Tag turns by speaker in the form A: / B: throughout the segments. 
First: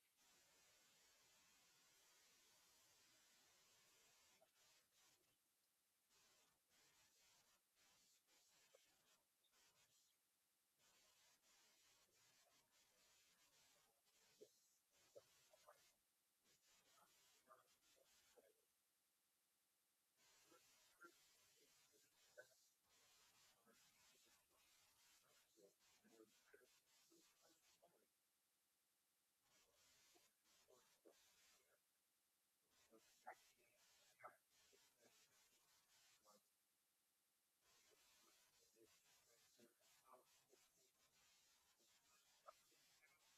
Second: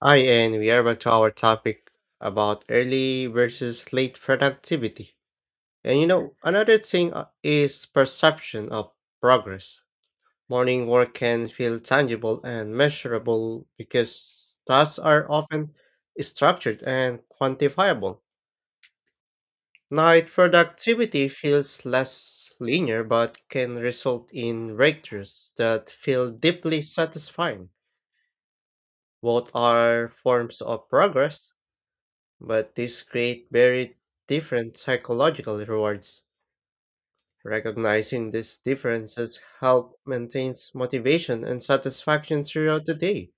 A: Hi, and we are back to our topic about early versus late productivity. Another thing is perception of progress. Morning work can feel tangible and measurable because tasks are often structured and quantifiable. Night productivity feels less linear but can result in breakthroughs that feel deeply satisfying. Both are forms of progress, but these create very different psychological rewards. Recognizing these differences help maintains motivation and satisfaction throughout the day.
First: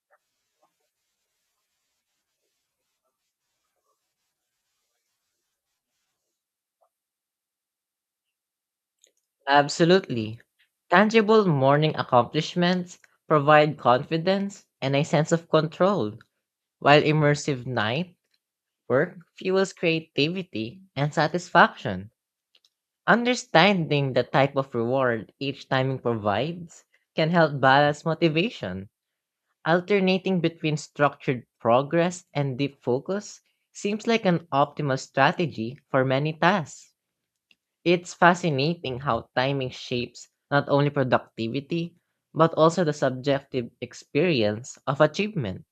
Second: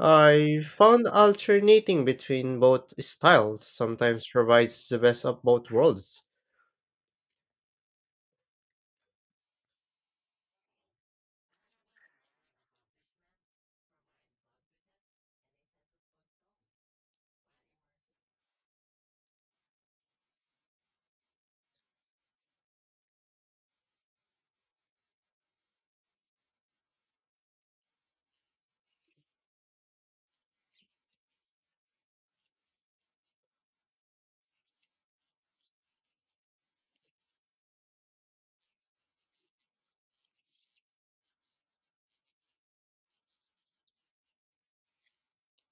A: I found alternating between both styles sometimes provides the best of both worlds.
B: Absolutely. Tangible morning accomplishments provide confidence and a sense of control, while immersive night work fuels creativity and satisfaction. Understanding the type of reward each timing provides can help balance motivation. Alternating between structured progress and deep focus seems like an optimal strategy for many tasks. It's fascinating how timing shapes not only productivity, but also the subjective experience of achievement.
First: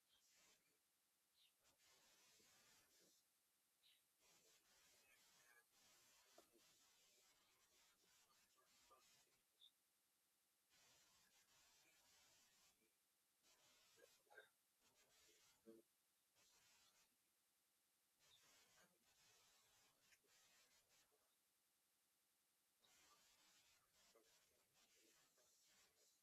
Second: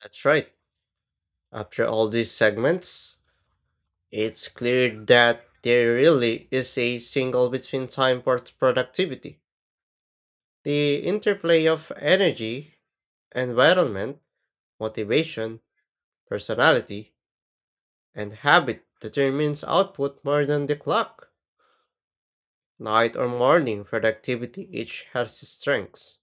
A: That's right. After all these segments, it's clear that there really is a single between time for productivity. The interplay of energy, environment, motivation, personality and habit determines output more than the clock. Night or morning productivity each has its strengths,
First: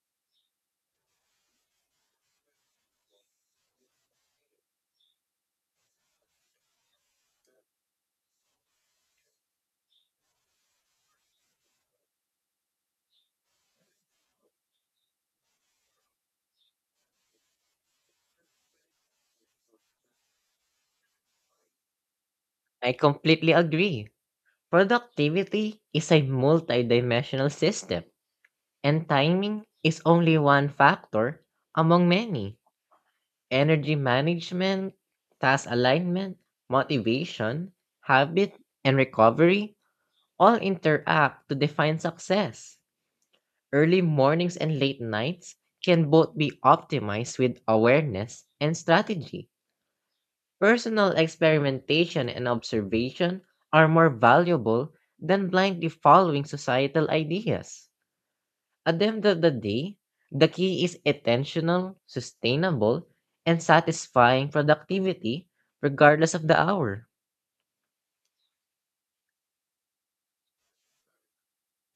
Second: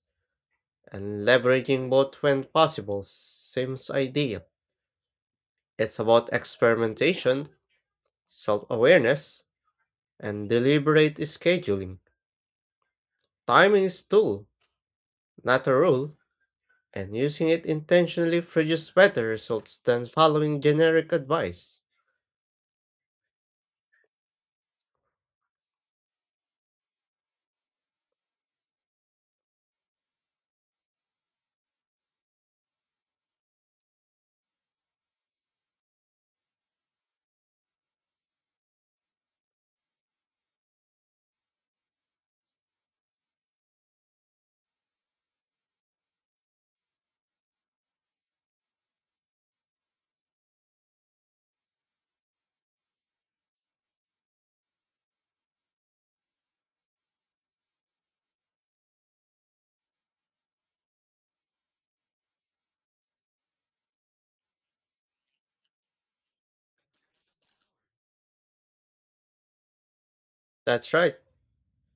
A: and leveraging both when possible seems ideal. It's about experimentation, self awareness, and deliberate scheduling. Timing is tool, not a rule, and using it intentionally produces better results than following generic advice.
B: I completely agree. Productivity is a multidimensional system, and timing is only one factor among many. Energy management, task alignment, motivation, habit, and recovery all interact to define success. Early mornings and late nights can both be optimized with awareness and strategy. Personal experimentation and observation are more valuable than blindly following societal ideas. At the end of the day, the key is intentional, sustainable, and satisfying productivity regardless of the hour.
A: That's right.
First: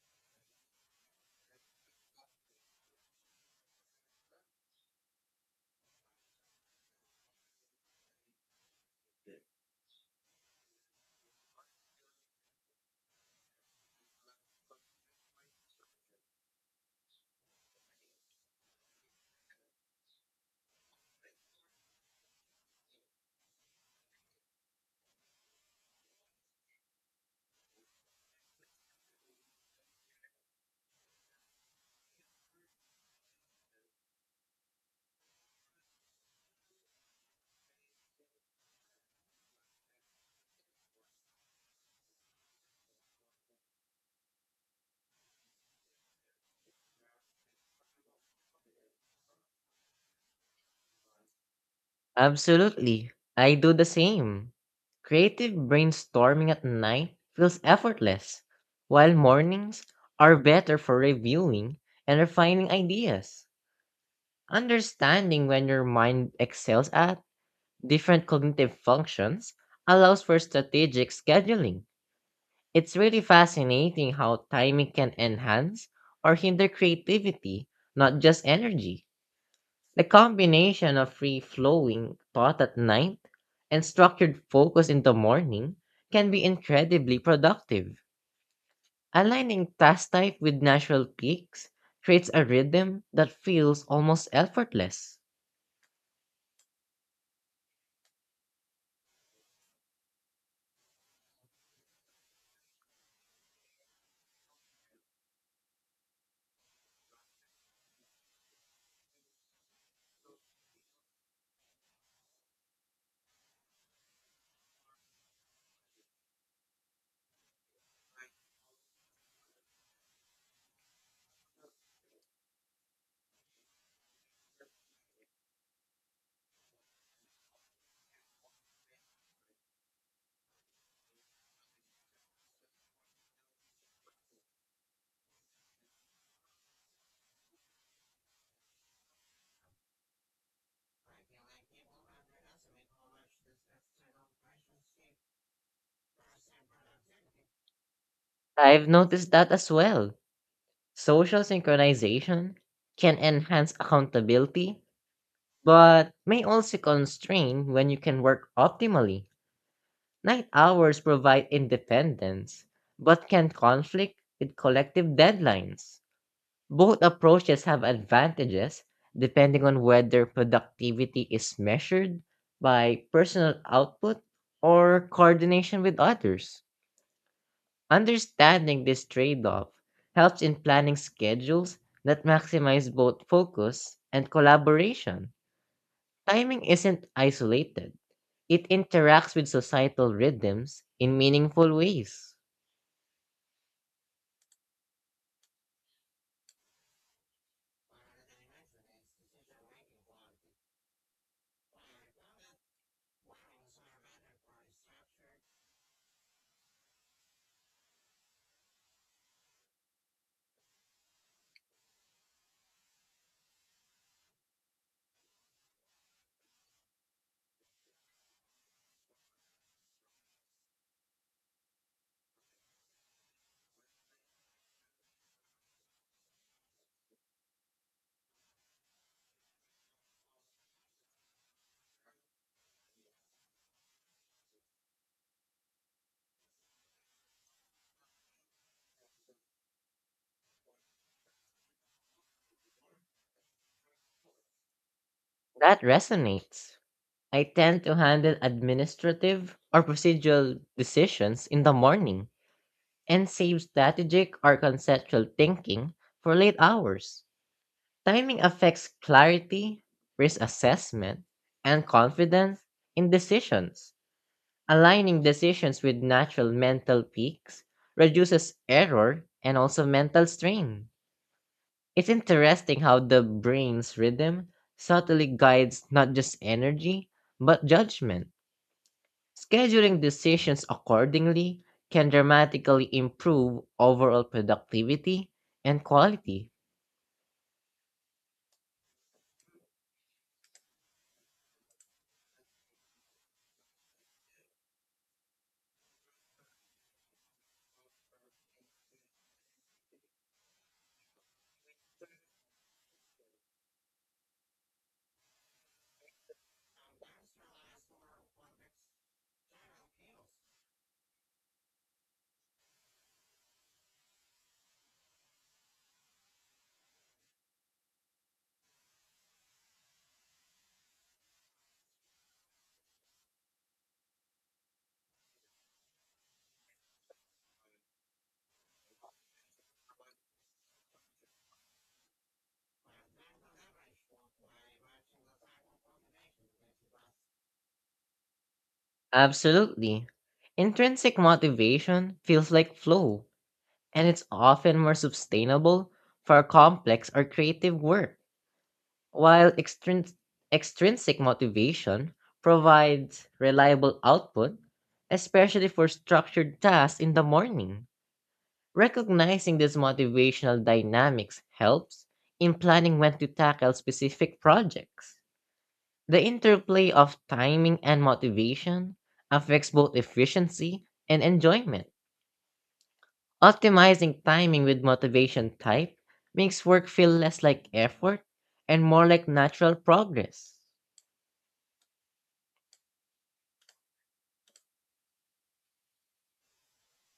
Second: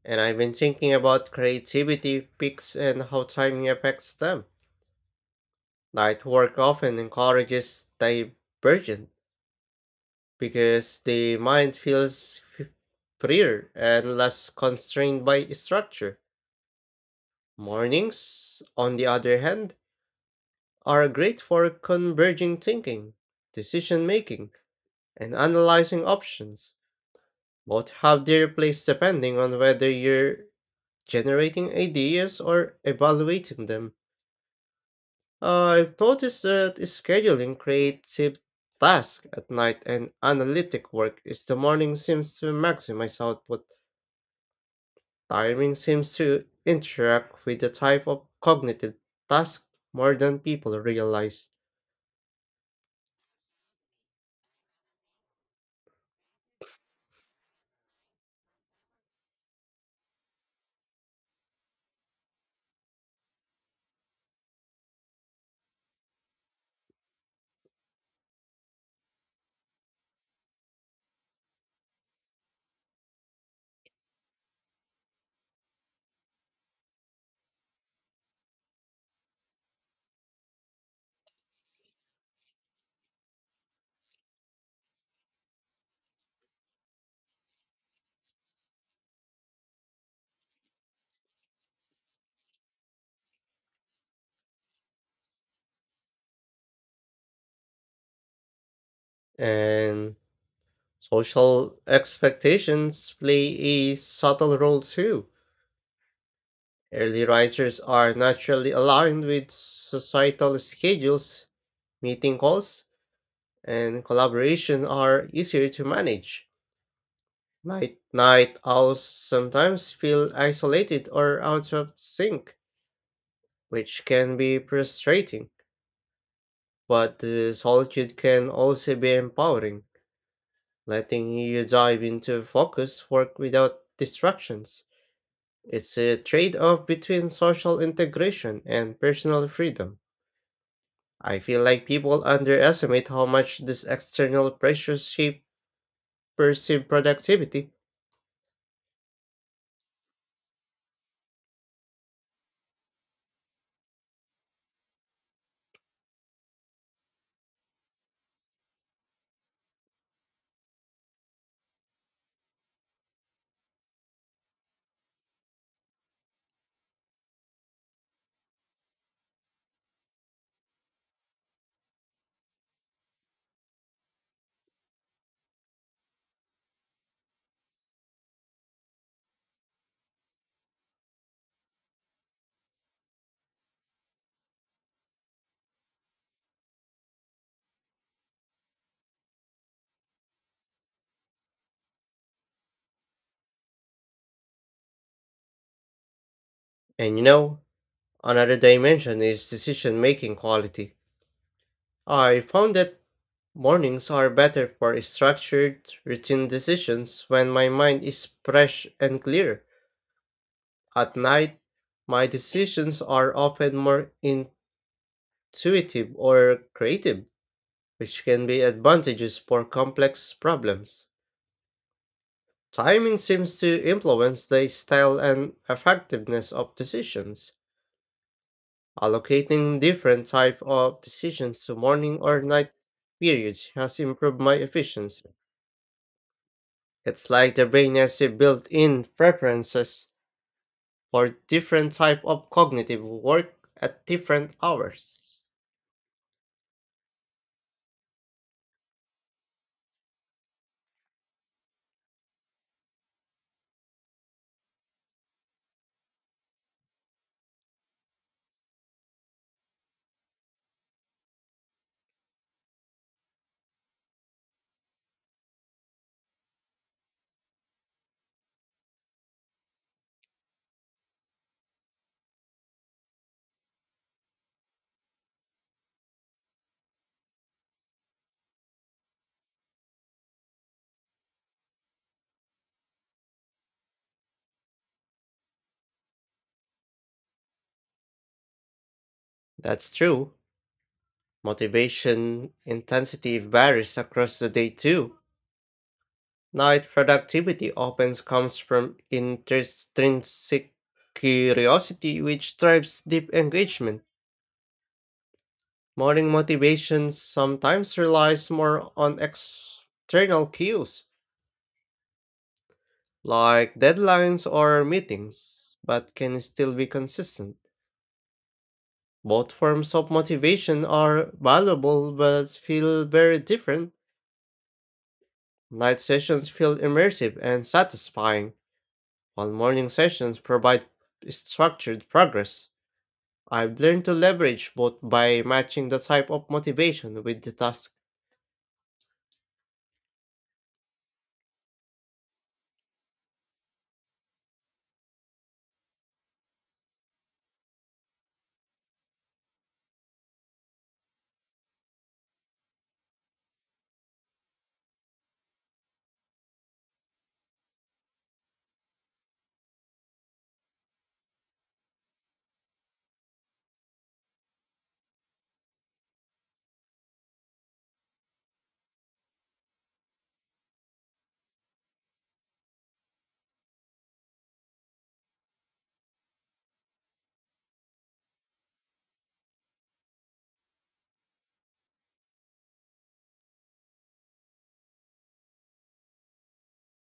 A: And I've been thinking about creativity peaks and how timing affects them. Night work often encourages divergence because the mind feels freer and less constrained by structure. Mornings, on the other hand, are great for converging thinking, decision making, and analyzing options. Both have their place depending on whether you're generating ideas or evaluating them. I've noticed that scheduling creative tasks at night and analytic work is the morning seems to maximize output. Timing seems to interact with the type of cognitive task more than people realize.
B: Absolutely. I do the same. Creative brainstorming at night feels effortless, while mornings are better for reviewing and refining ideas. Understanding when your mind excels at different cognitive functions allows for strategic scheduling. It's really fascinating how timing can enhance or hinder creativity, not just energy. The combination of free flowing thought at night and structured focus in the morning can be incredibly productive. Aligning task type with natural peaks creates a rhythm that feels almost effortless.
A: And social expectations play a subtle role too. Early risers are naturally aligned with societal schedules, meeting calls, and collaboration are easier to manage. Night owls sometimes feel isolated or out of sync, which can be frustrating, but the solitude can also be empowering, letting you dive into focus work without distractions. It's a trade-off between social integration and personal freedom. I feel like people underestimate how much these external pressures shape perceived productivity.
B: I've noticed that as well. Social synchronization can enhance accountability, but may also constrain when you can work optimally. Night hours provide independence, but can conflict with collective deadlines. Both approaches have advantages depending on whether productivity is measured by personal output or coordination with others. Understanding this trade off helps in planning schedules that maximize both focus and collaboration. Timing isn't isolated, it interacts with societal rhythms in meaningful ways.
A: And you know, Another dimension is decision making quality. I found that mornings are better for structured, routine decisions when my mind is fresh and clear. At night, my decisions are often more in. Intuitive or creative, which can be advantages for complex problems. Timing seems to influence the style and effectiveness of decisions. Allocating different type of decisions to morning or night periods has improved my efficiency. It's like the brain has a built-in preferences for different type of cognitive work at different hours.
B: That resonates. I tend to handle administrative or procedural decisions in the morning and save strategic or conceptual thinking for late hours. Timing affects clarity, risk assessment, and confidence in decisions. Aligning decisions with natural mental peaks reduces error and also mental strain. It's interesting how the brain's rhythm subtly guides not just energy, but judgment. Scheduling decisions accordingly can dramatically improve overall productivity and quality.
A: That's true. Motivation intensity varies across the day too. Night productivity often comes from intrinsic curiosity, which drives deep engagement. Morning motivation sometimes relies more on external cues, like deadlines or meetings, but can still be consistent. Both forms of motivation are valuable but feel very different. Night sessions feel immersive and satisfying, while morning sessions provide structured progress. I've learned to leverage both by matching the type of motivation with the task.
B: Absolutely. Intrinsic motivation feels like flow, and it's often more sustainable for complex or creative work. While extrinsic motivation provides reliable output, especially for structured tasks in the morning, recognizing these motivational dynamics helps in planning when to tackle specific projects. The interplay of timing and motivation affects both efficiency and enjoyment. Optimizing timing with motivation type makes work feel less like effort and more like natural progress.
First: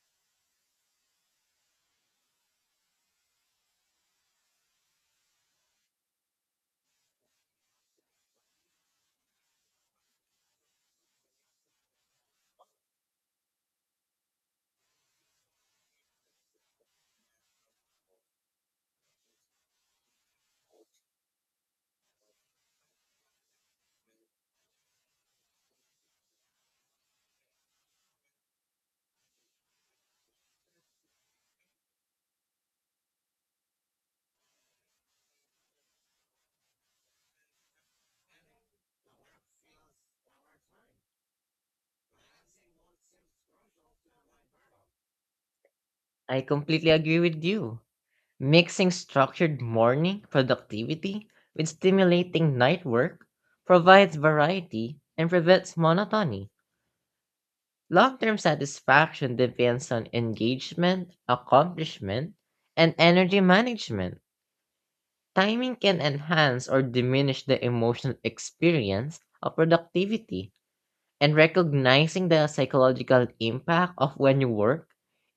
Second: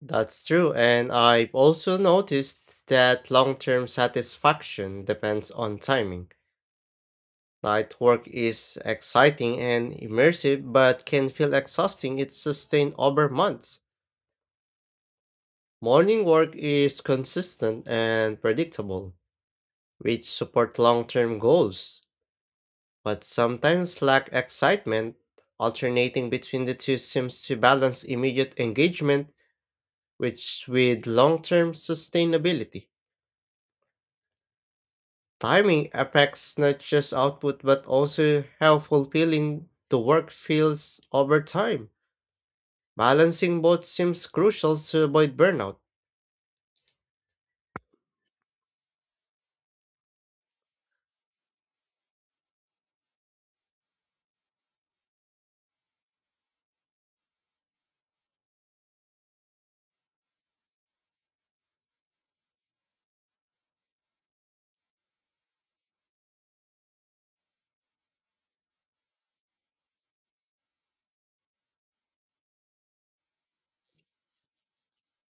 A: That's true, and I've also noticed that long term satisfaction depends on timing. Night work is exciting and immersive, but can feel exhausting if sustained over months. Morning work is consistent and predictable, which support long term goals, but sometimes lack excitement. Alternating between the two seems to balance immediate engagement which with long-term sustainability. Timing affects not just output but also how fulfilling the work feels over time. Balancing both seems crucial to avoid burnout.
B: I completely agree with you. Mixing structured morning productivity with stimulating night work provides variety and prevents monotony. Long term satisfaction depends on engagement, accomplishment, and energy management. Timing can enhance or diminish the emotional experience of productivity, and recognizing the psychological impact of when you work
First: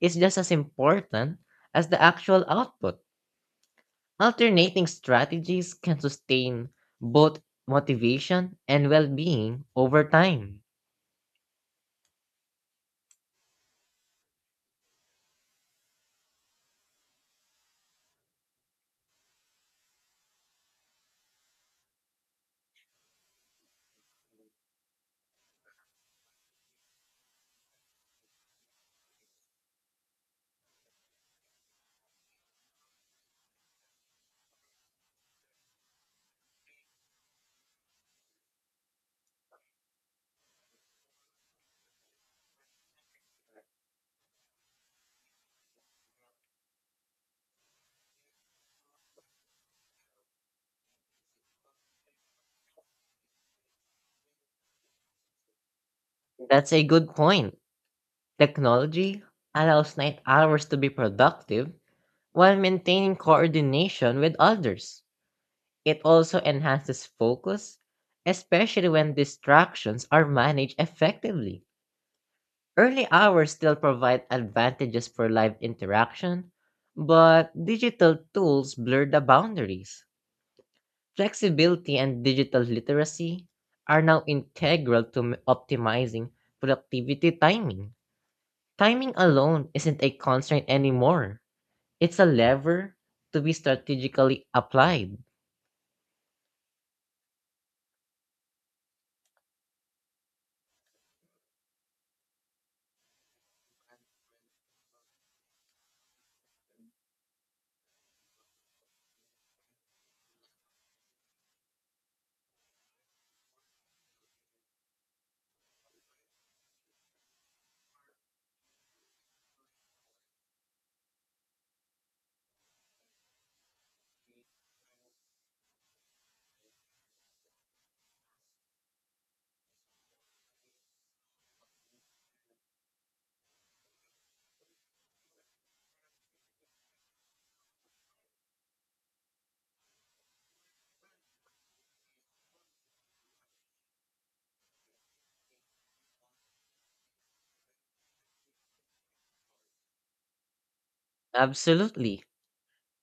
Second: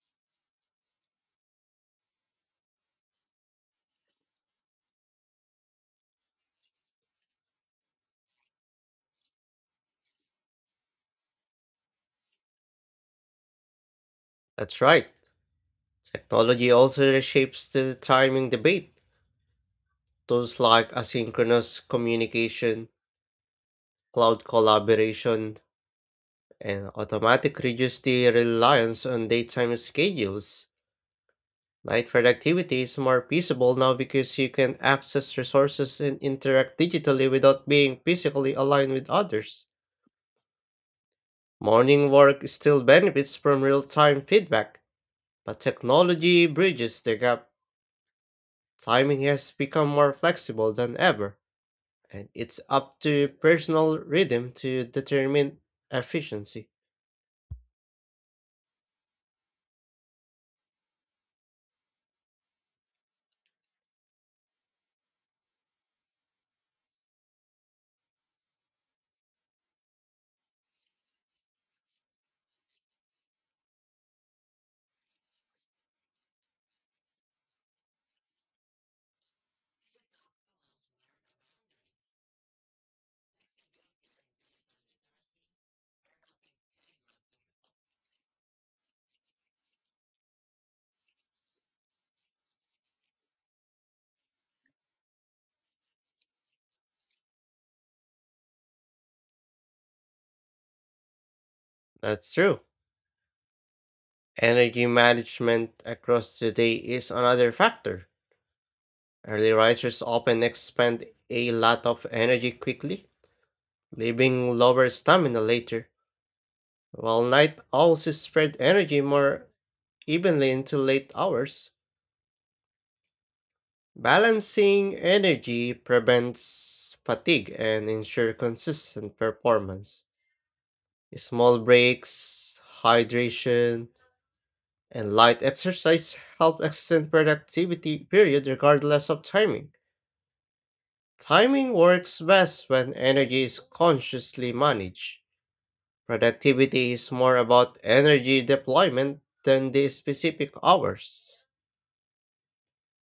B: is just as important as the actual output. Alternating strategies can sustain both motivation and well being over time.
A: That's right. Technology also reshapes the timing debate. Tools like asynchronous communication, cloud collaboration, and automatic reduce the reliance on daytime schedules. Night productivity is more feasible now because you can access resources and interact digitally without being physically aligned with others. Morning work still benefits from real time feedback, but technology bridges the gap. Timing has become more flexible than ever, and it's up to personal rhythm to determine efficiency.
B: That's a good point. Technology allows night hours to be productive while maintaining coordination with others. It also enhances focus, especially when distractions are managed effectively. Early hours still provide advantages for live interaction, but digital tools blur the boundaries. Flexibility and digital literacy are now integral to optimizing productivity timing. Timing alone isn't a constraint anymore. It's a lever to be strategically applied.
A: That's true. Energy management across the day is another factor. Early risers often expend a lot of energy quickly, leaving lower stamina later, while night owls spread energy more evenly into late hours. Balancing energy prevents fatigue and ensure consistent performance. Small breaks, hydration, and light exercise help extend productivity period regardless of timing. Timing works best when energy is consciously managed. Productivity is more about energy deployment than the specific hours.
B: Absolutely.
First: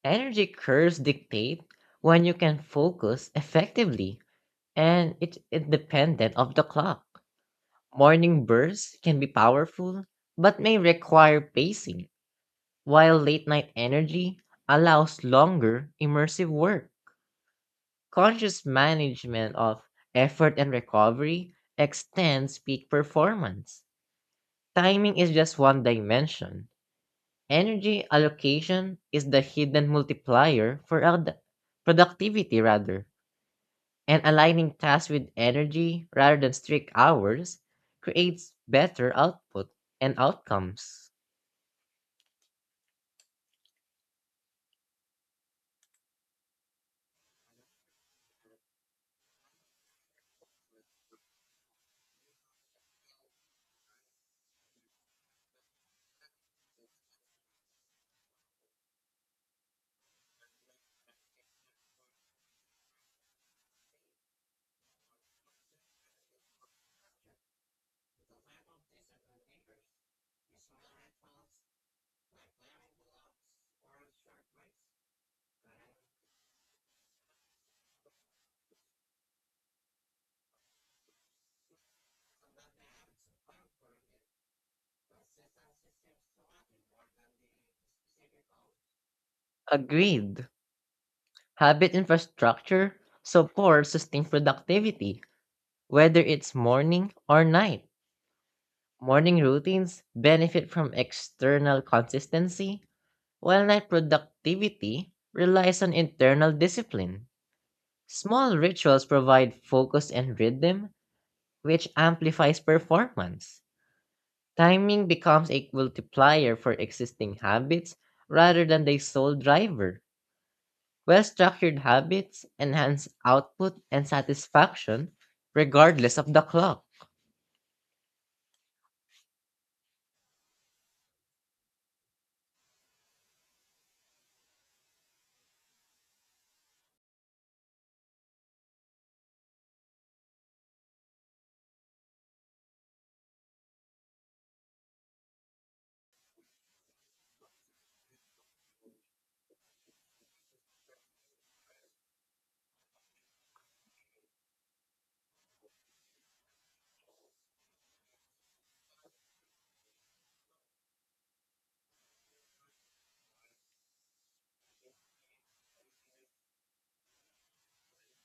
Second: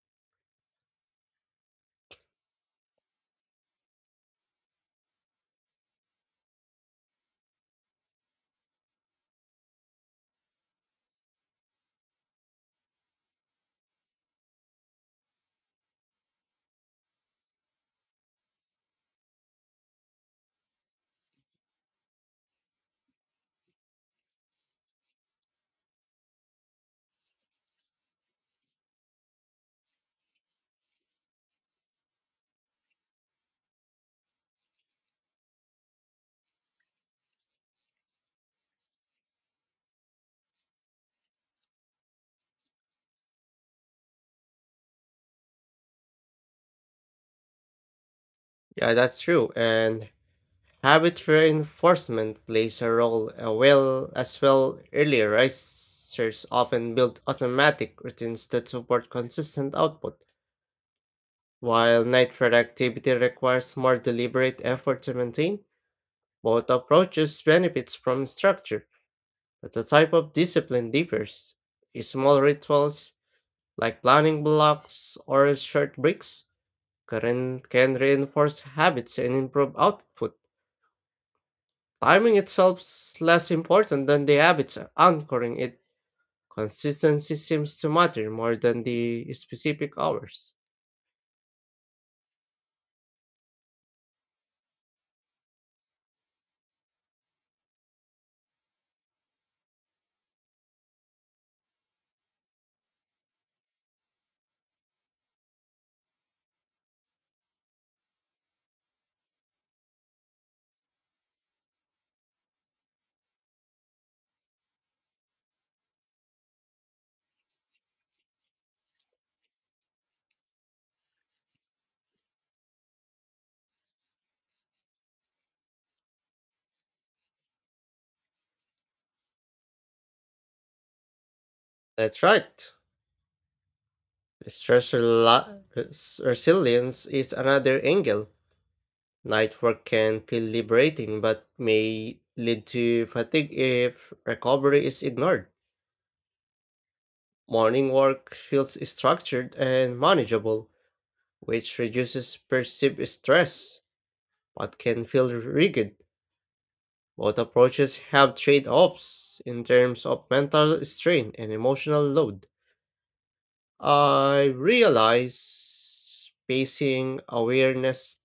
B: Energy curves dictate when you can focus effectively, and it's independent of the clock. Morning bursts can be powerful, but may require pacing. While late night energy allows longer immersive work, conscious management of effort and recovery extends peak performance. Timing is just one dimension. Energy allocation is the hidden multiplier for productivity rather, and aligning tasks with energy rather than strict hours creates better output and outcomes.
A: Yeah, that's true. And habit reinforcement plays a role well as well. Early risers often build automatic routines that support consistent output, while night productivity requires more deliberate effort to maintain. Both approaches benefits from structure, but the type of discipline differs. Small rituals, like planning blocks or short breaks, can reinforce habits and improve output. Timing itself is less important than the habits anchoring it. Consistency seems to matter more than the specific
B: Agreed.
A: hours.
B: Habit infrastructure supports sustained productivity, whether it's morning or night. Morning routines benefit from external consistency, while night productivity relies on internal discipline. Small rituals provide focus and rhythm, which amplifies performance. Timing becomes a multiplier for existing habits rather than the sole driver. Well structured habits enhance output and satisfaction regardless of the clock.
A: That's right. Resilience is another angle. Night work can feel liberating but may lead to fatigue if recovery is ignored. Morning work feels structured and manageable, which reduces perceived stress but can feel rigid. Both approaches have trade offs in terms of mental strain and emotional load. I realize pacing awareness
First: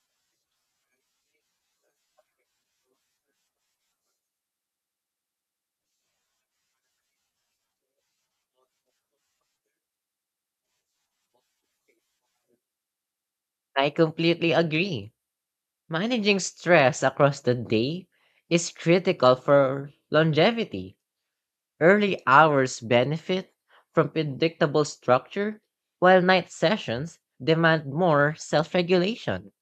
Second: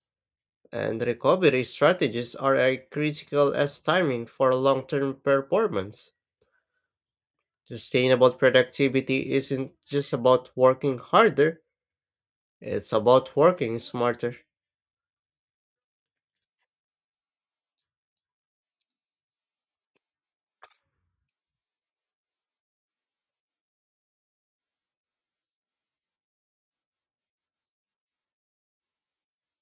A: and recovery strategies are as critical as timing for long term performance. Sustainable productivity isn't just about working harder, it's about working
B: I
A: smarter.
B: completely agree. Managing stress across the day is critical for longevity. Early hours benefit from predictable structure, while night sessions demand more self regulation.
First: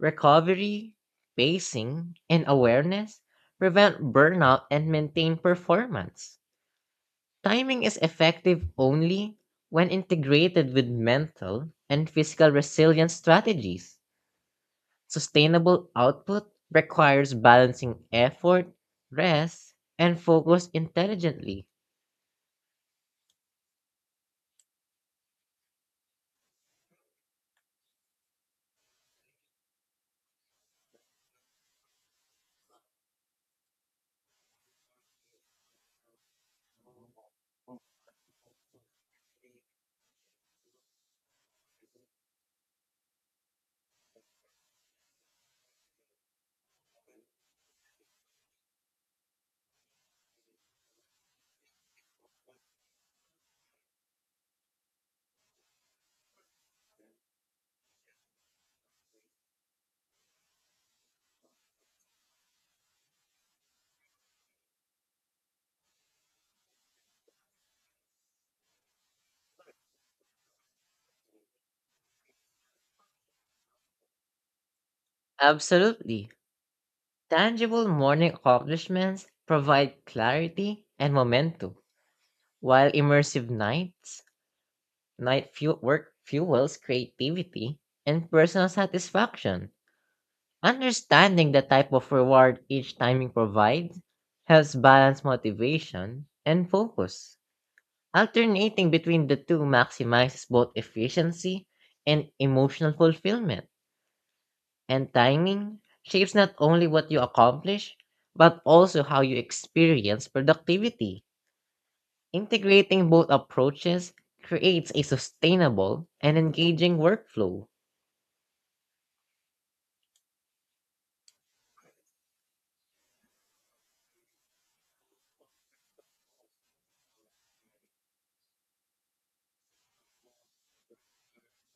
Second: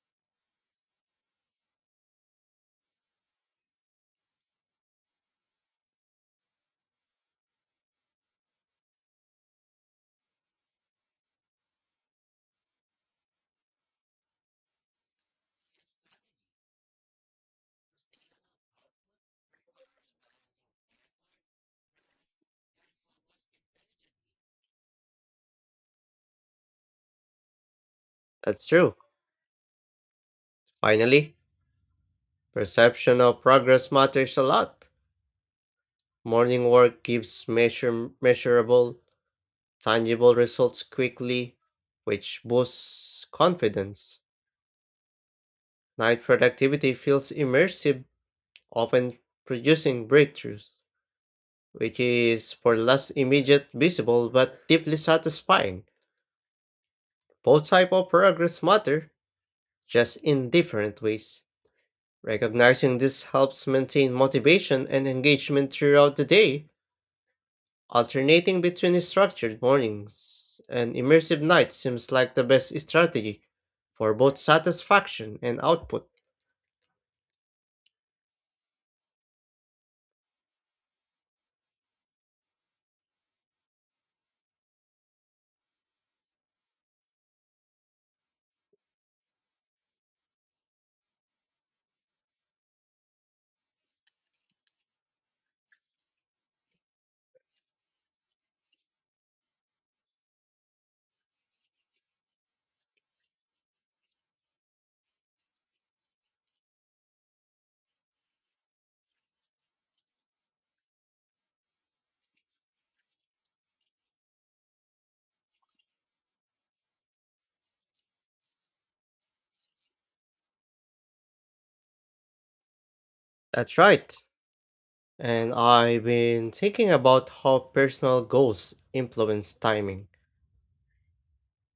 B: Recovery, pacing, and awareness prevent burnout and maintain performance. Timing is effective only when integrated with mental and physical resilience strategies. Sustainable output requires balancing effort, rest, and focus intelligently.
A: That's true. Finally, perception of progress matters a lot. Morning work gives measurable, tangible results quickly, which boosts confidence. Night productivity feels immersive, often producing breakthroughs, which is for less immediate visible but deeply satisfying. Both type of progress matter, just in different ways. Recognizing this helps maintain motivation and engagement throughout the day. Alternating between structured mornings and immersive nights seems like the best strategy for both satisfaction and output.
B: Absolutely. Tangible morning accomplishments provide clarity and momentum, while immersive nights, work fuels creativity and personal satisfaction. Understanding the type of reward each timing provides helps balance motivation and focus. Alternating between the two maximizes both efficiency and emotional fulfillment. And timing shapes not only what you accomplish, but also how you experience productivity. Integrating both approaches creates a sustainable and engaging workflow.
A: That's right. And I've been thinking about how personal goals influence timing.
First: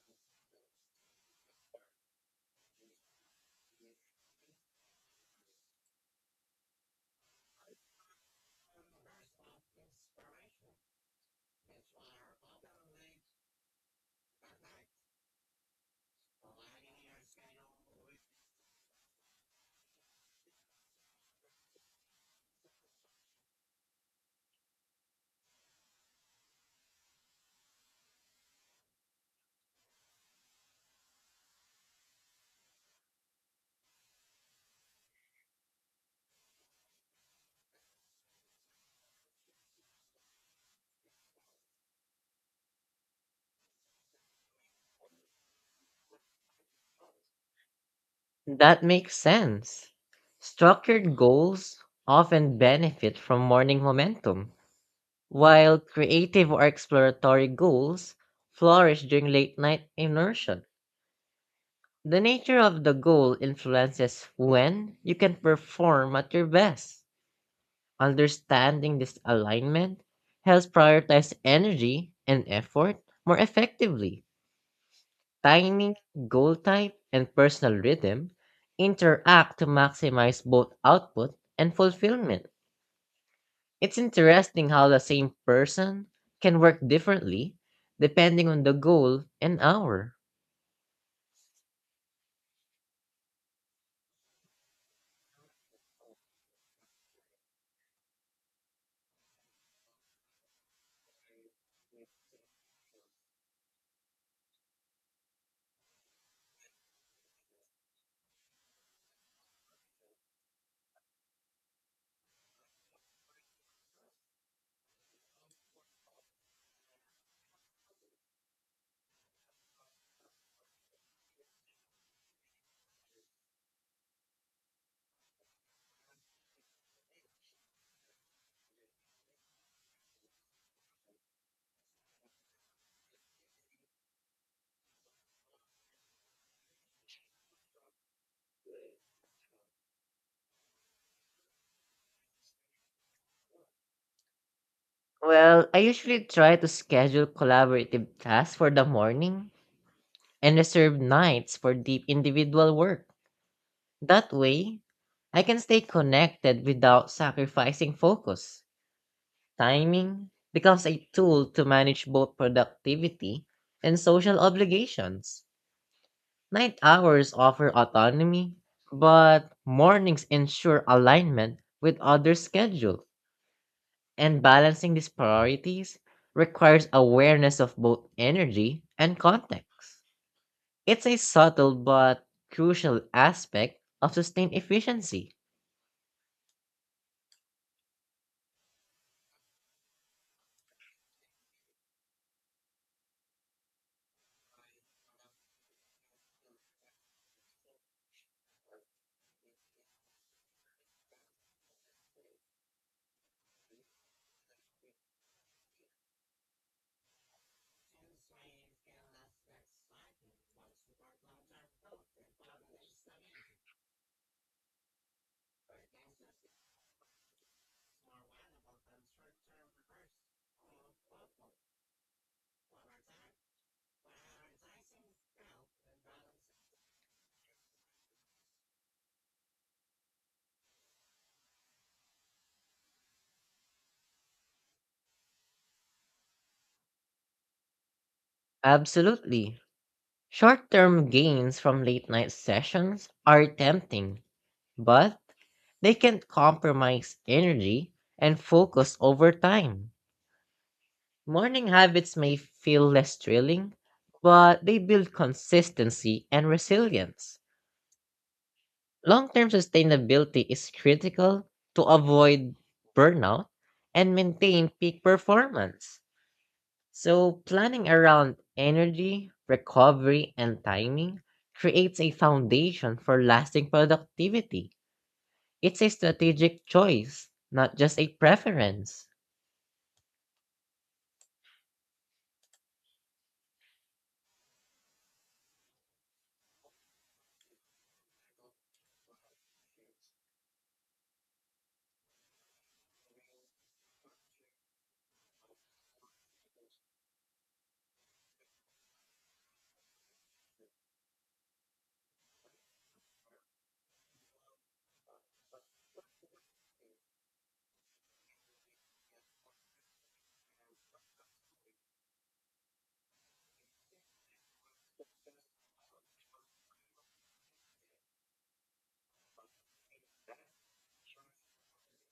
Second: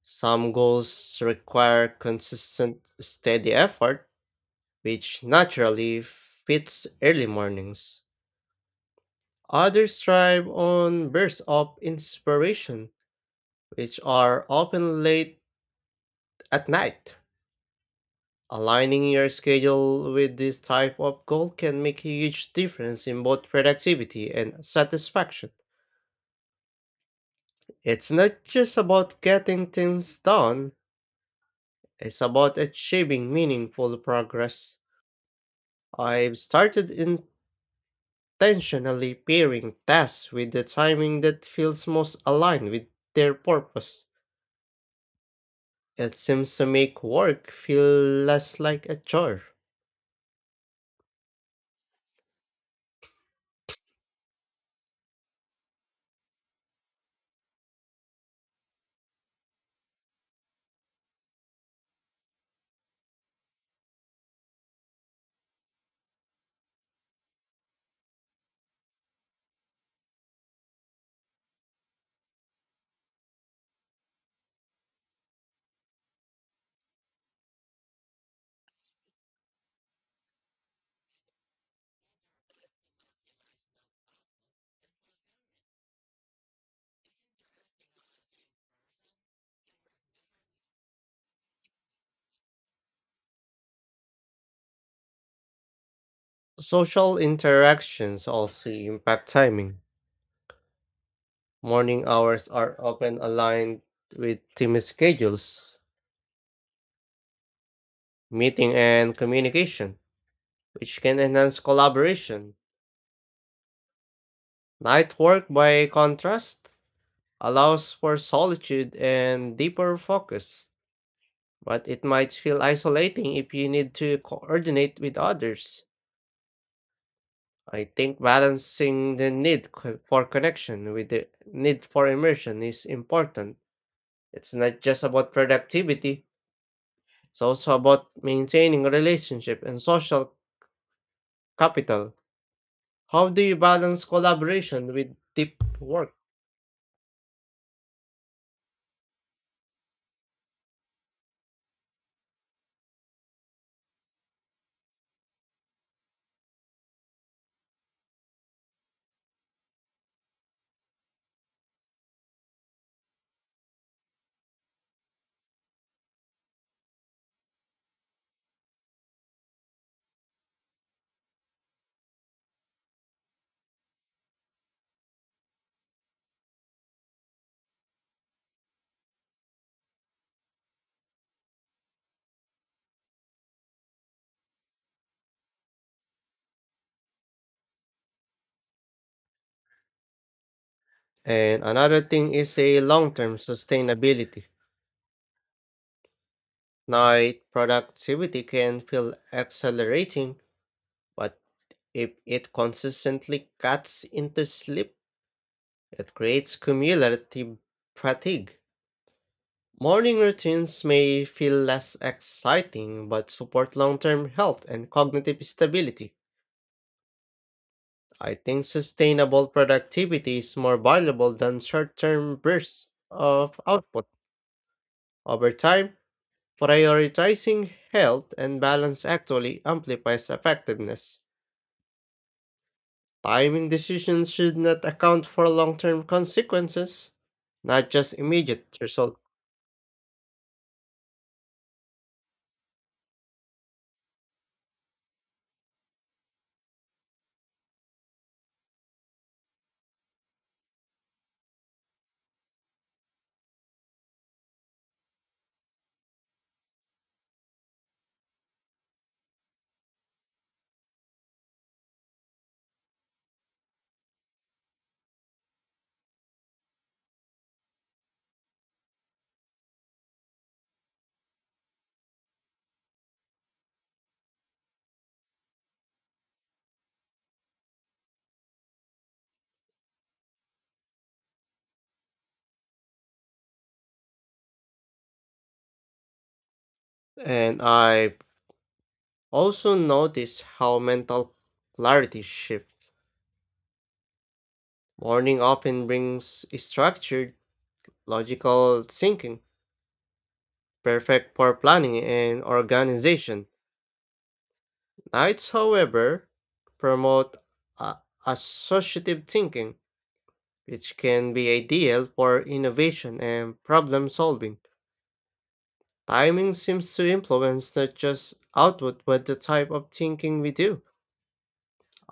A: Some goals require consistent, steady effort, which naturally fits early mornings. Others thrive on bursts of inspiration, which are often late at night. Aligning your schedule with this type of goal can make a huge difference in both productivity and satisfaction. It's not just about getting things done, it's about achieving meaningful progress. I've started in Intentionally pairing tasks with the timing that feels most aligned with their purpose. It seems to make work feel less
B: That
A: like a
B: makes
A: chore.
B: sense. Structured goals often benefit from morning momentum, while creative or exploratory goals flourish during late night inertia. The nature of the goal influences when you can perform at your best. Understanding this alignment helps prioritize energy and effort more effectively. Timing, goal type, and personal rhythm interact to maximize both output and fulfillment. It's interesting how the same person can work differently depending on the goal and hour.
A: Social interactions also impact timing. Morning hours are often aligned with team schedules, meeting, and communication, which can enhance collaboration. Night work, by contrast, allows for solitude and deeper focus, but it might feel isolating if you need to coordinate with others. I think balancing the for connection with the need for immersion is important. It's not just about productivity, it's also about maintaining relationship and social capital. How do you balance collaboration with deep
B: Well, I
A: work?
B: usually try to schedule collaborative tasks for the morning and reserve nights for deep individual work. That way, I can stay connected without sacrificing focus. Timing becomes a tool to manage both productivity and social obligations. Night hours offer autonomy, but mornings ensure alignment with other schedules. And balancing these priorities requires awareness of both energy and context. It's a subtle but crucial aspect of sustained efficiency.
A: And another thing is a long-term sustainability. Night productivity can feel accelerating, but if it consistently cuts into sleep, it creates cumulative fatigue. Morning routines may feel less exciting but support long term health and cognitive stability. I think sustainable productivity is more valuable than short term bursts of output. Over time, prioritizing health and balance actually amplifies effectiveness. Timing decisions should not account for long term consequences, not just immediate result.
B: Absolutely. Short term gains from late night sessions are tempting, but they can compromise energy and focus over time. Morning habits may feel less thrilling, but they build consistency and resilience. Long term sustainability is critical to avoid burnout and maintain peak performance. So, planning around energy, recovery, and timing creates a foundation for lasting productivity. It's a strategic choice, not just a preference.
A: And I've also noticed how mental clarity shifts. Morning often brings structured, logical thinking, perfect for planning and organization. Nights, however, promote a- associative thinking, which can be ideal for innovation and problem solving. Timing seems to influence not just output but the type of thinking we do.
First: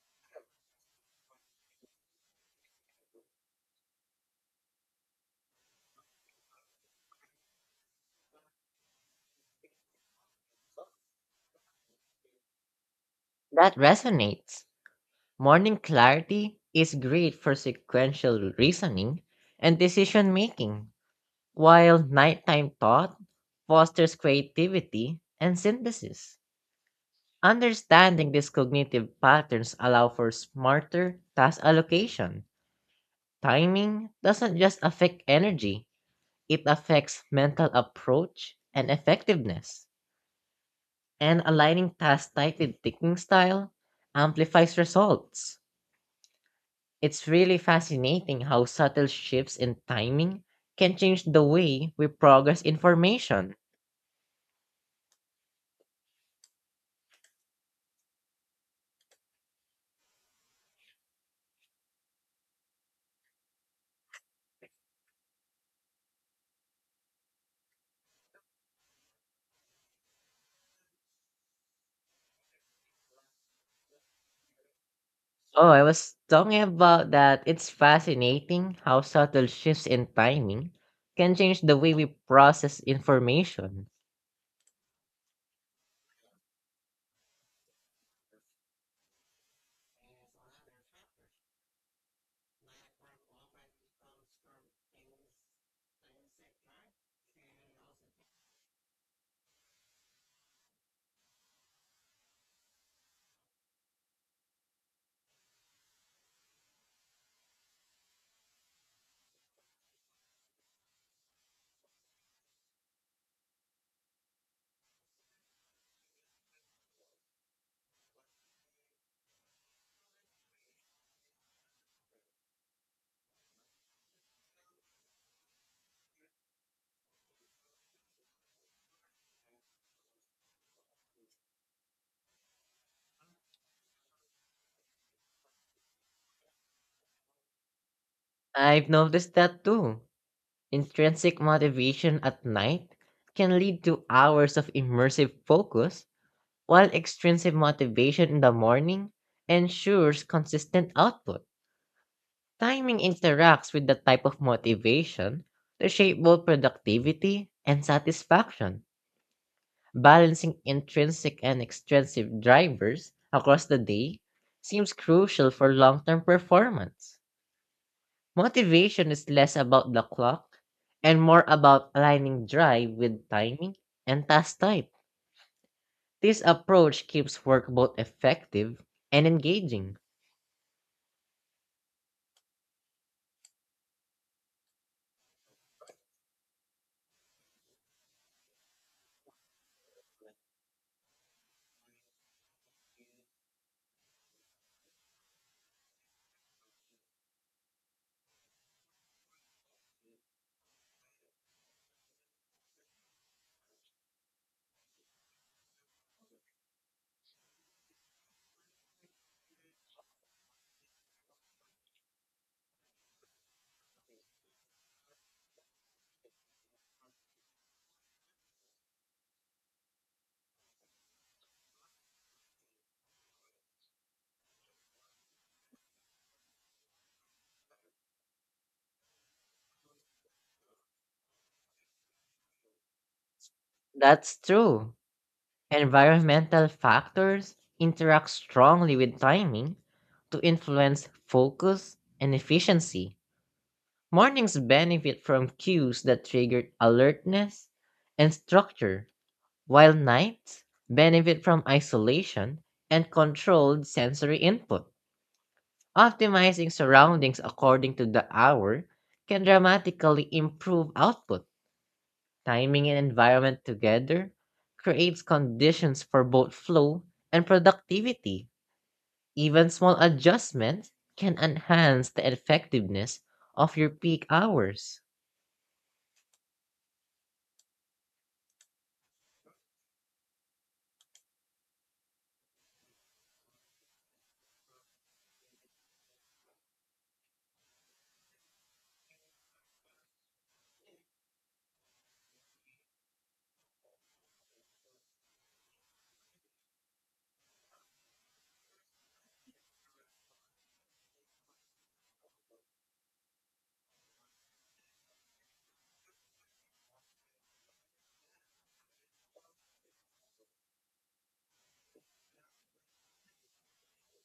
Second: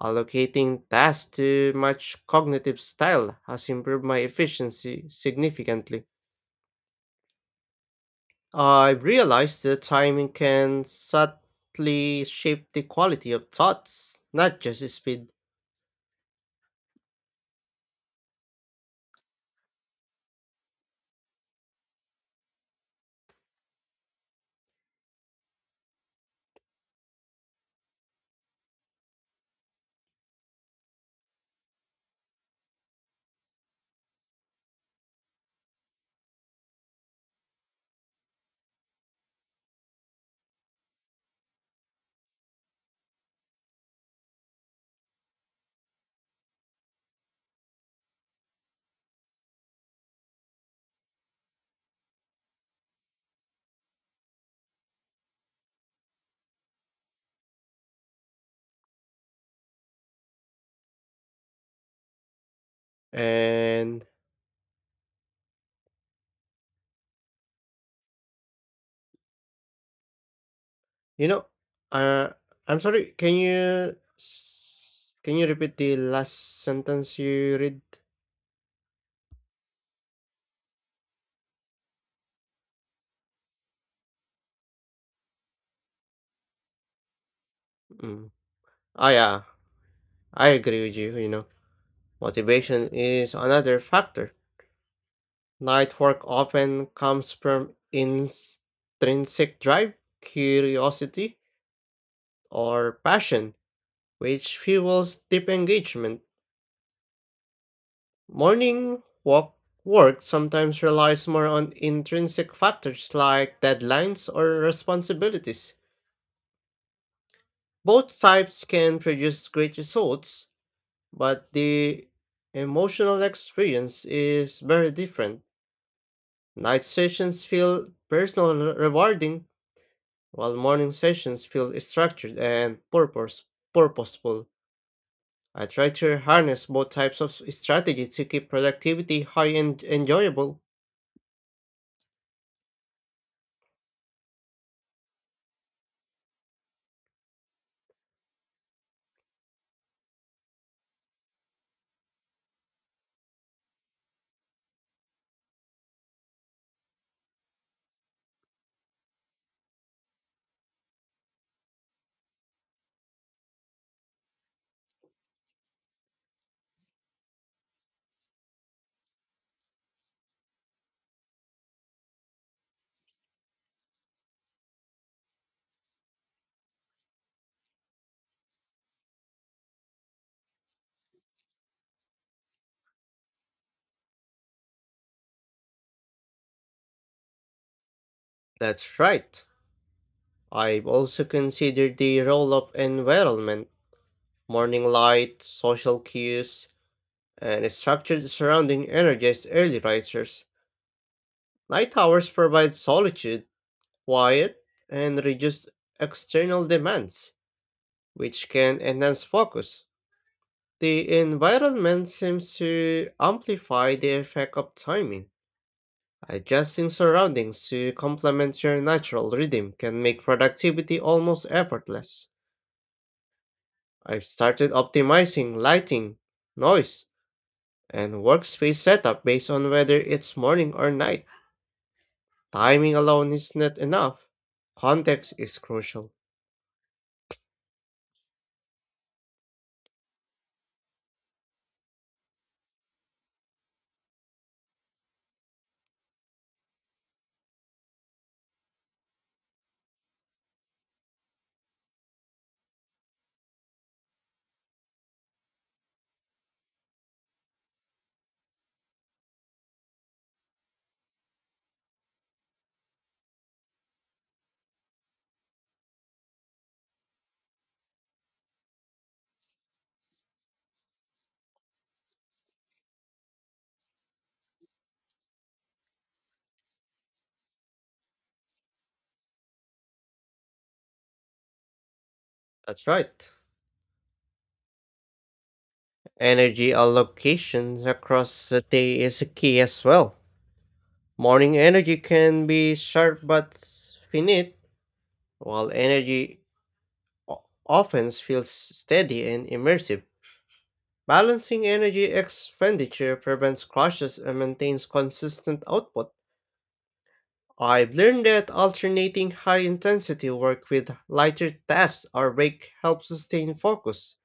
A: Allocating tasks to much cognitive style has improved my efficiency significantly. I've realized that timing can subtly shape the quality of
B: That
A: thoughts, not
B: resonates.
A: just speed.
B: Morning clarity is great for sequential reasoning and decision making, while nighttime thought fosters creativity and synthesis. Understanding these cognitive patterns allow for smarter task allocation. Timing doesn't just affect energy, it affects mental approach and effectiveness. And aligning tasks tightly with thinking style amplifies results. It's really fascinating how subtle shifts in timing can change the way we progress information.
A: And you know, uh, I'm sorry. Can you can you
B: Oh,
A: repeat
B: I
A: the
B: was talking
A: last
B: about
A: sentence
B: that.
A: you
B: It's
A: read?
B: fascinating how subtle shifts in timing can change the way we process information.
A: Mm. Oh yeah, I agree with you. You know. Motivation is another factor. Night work often comes from intrinsic drive, curiosity, or passion, which fuels deep engagement. Morning walk work sometimes relies more on intrinsic factors like deadlines or responsibilities. Both types can produce great results, but the emotional experience is very different. Night sessions feel personal rewarding, while morning sessions feel structured and purposeful. I try to harness both types of strategy to keep
B: I've
A: productivity
B: noticed
A: high
B: that
A: and
B: too.
A: enjoyable.
B: Intrinsic motivation at night can lead to hours of immersive focus, while extrinsic motivation in the morning ensures consistent output. Timing interacts with the type of motivation to shape both productivity and satisfaction. Balancing intrinsic and extrinsic drivers across the day seems crucial for long term performance. Motivation is less about the clock and more about aligning drive with timing and task type. This approach keeps work both effective and engaging.
A: That's right. I've also considered the role of environment, morning light, social cues, and structured surrounding energize early risers. Night hours provide solitude, quiet, and reduce external demands, which can enhance focus. The environment seems to amplify the effect of timing. Adjusting surroundings to complement your natural rhythm can make productivity almost effortless. I've started optimizing lighting, noise, and workspace setup based on whether it's morning or night. Timing alone is not enough.
B: That's true.
A: Context is crucial.
B: Environmental factors interact strongly with timing to influence focus and efficiency. Mornings benefit from cues that trigger alertness and structure, while nights benefit from isolation and controlled sensory input. Optimizing surroundings according to the hour can dramatically improve output. Timing and environment together creates conditions for both flow and productivity. Even small adjustments can enhance the effectiveness of your peak hours.
A: That's right. Energy allocations across the day is key as well. Morning energy can be sharp but finite, while energy often feels steady and immersive. Balancing energy expenditure prevents crashes and maintains consistent output. I've learned that alternating high intensity work with lighter tasks or break helps sustain focus.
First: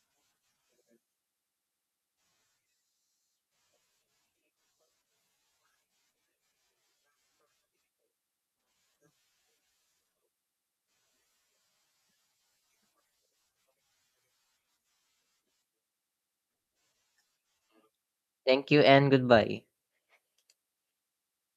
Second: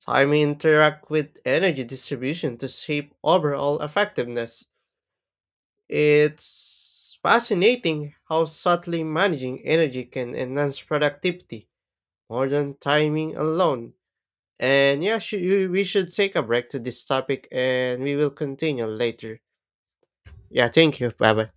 A: Time interact with energy distribution to shape overall effectiveness. It's fascinating how subtly managing energy can enhance productivity more than timing alone. And yeah, we should take a break to this topic and we will
B: Thank you
A: continue
B: and
A: later.
B: goodbye.
A: Yeah, thank you. Bye bye.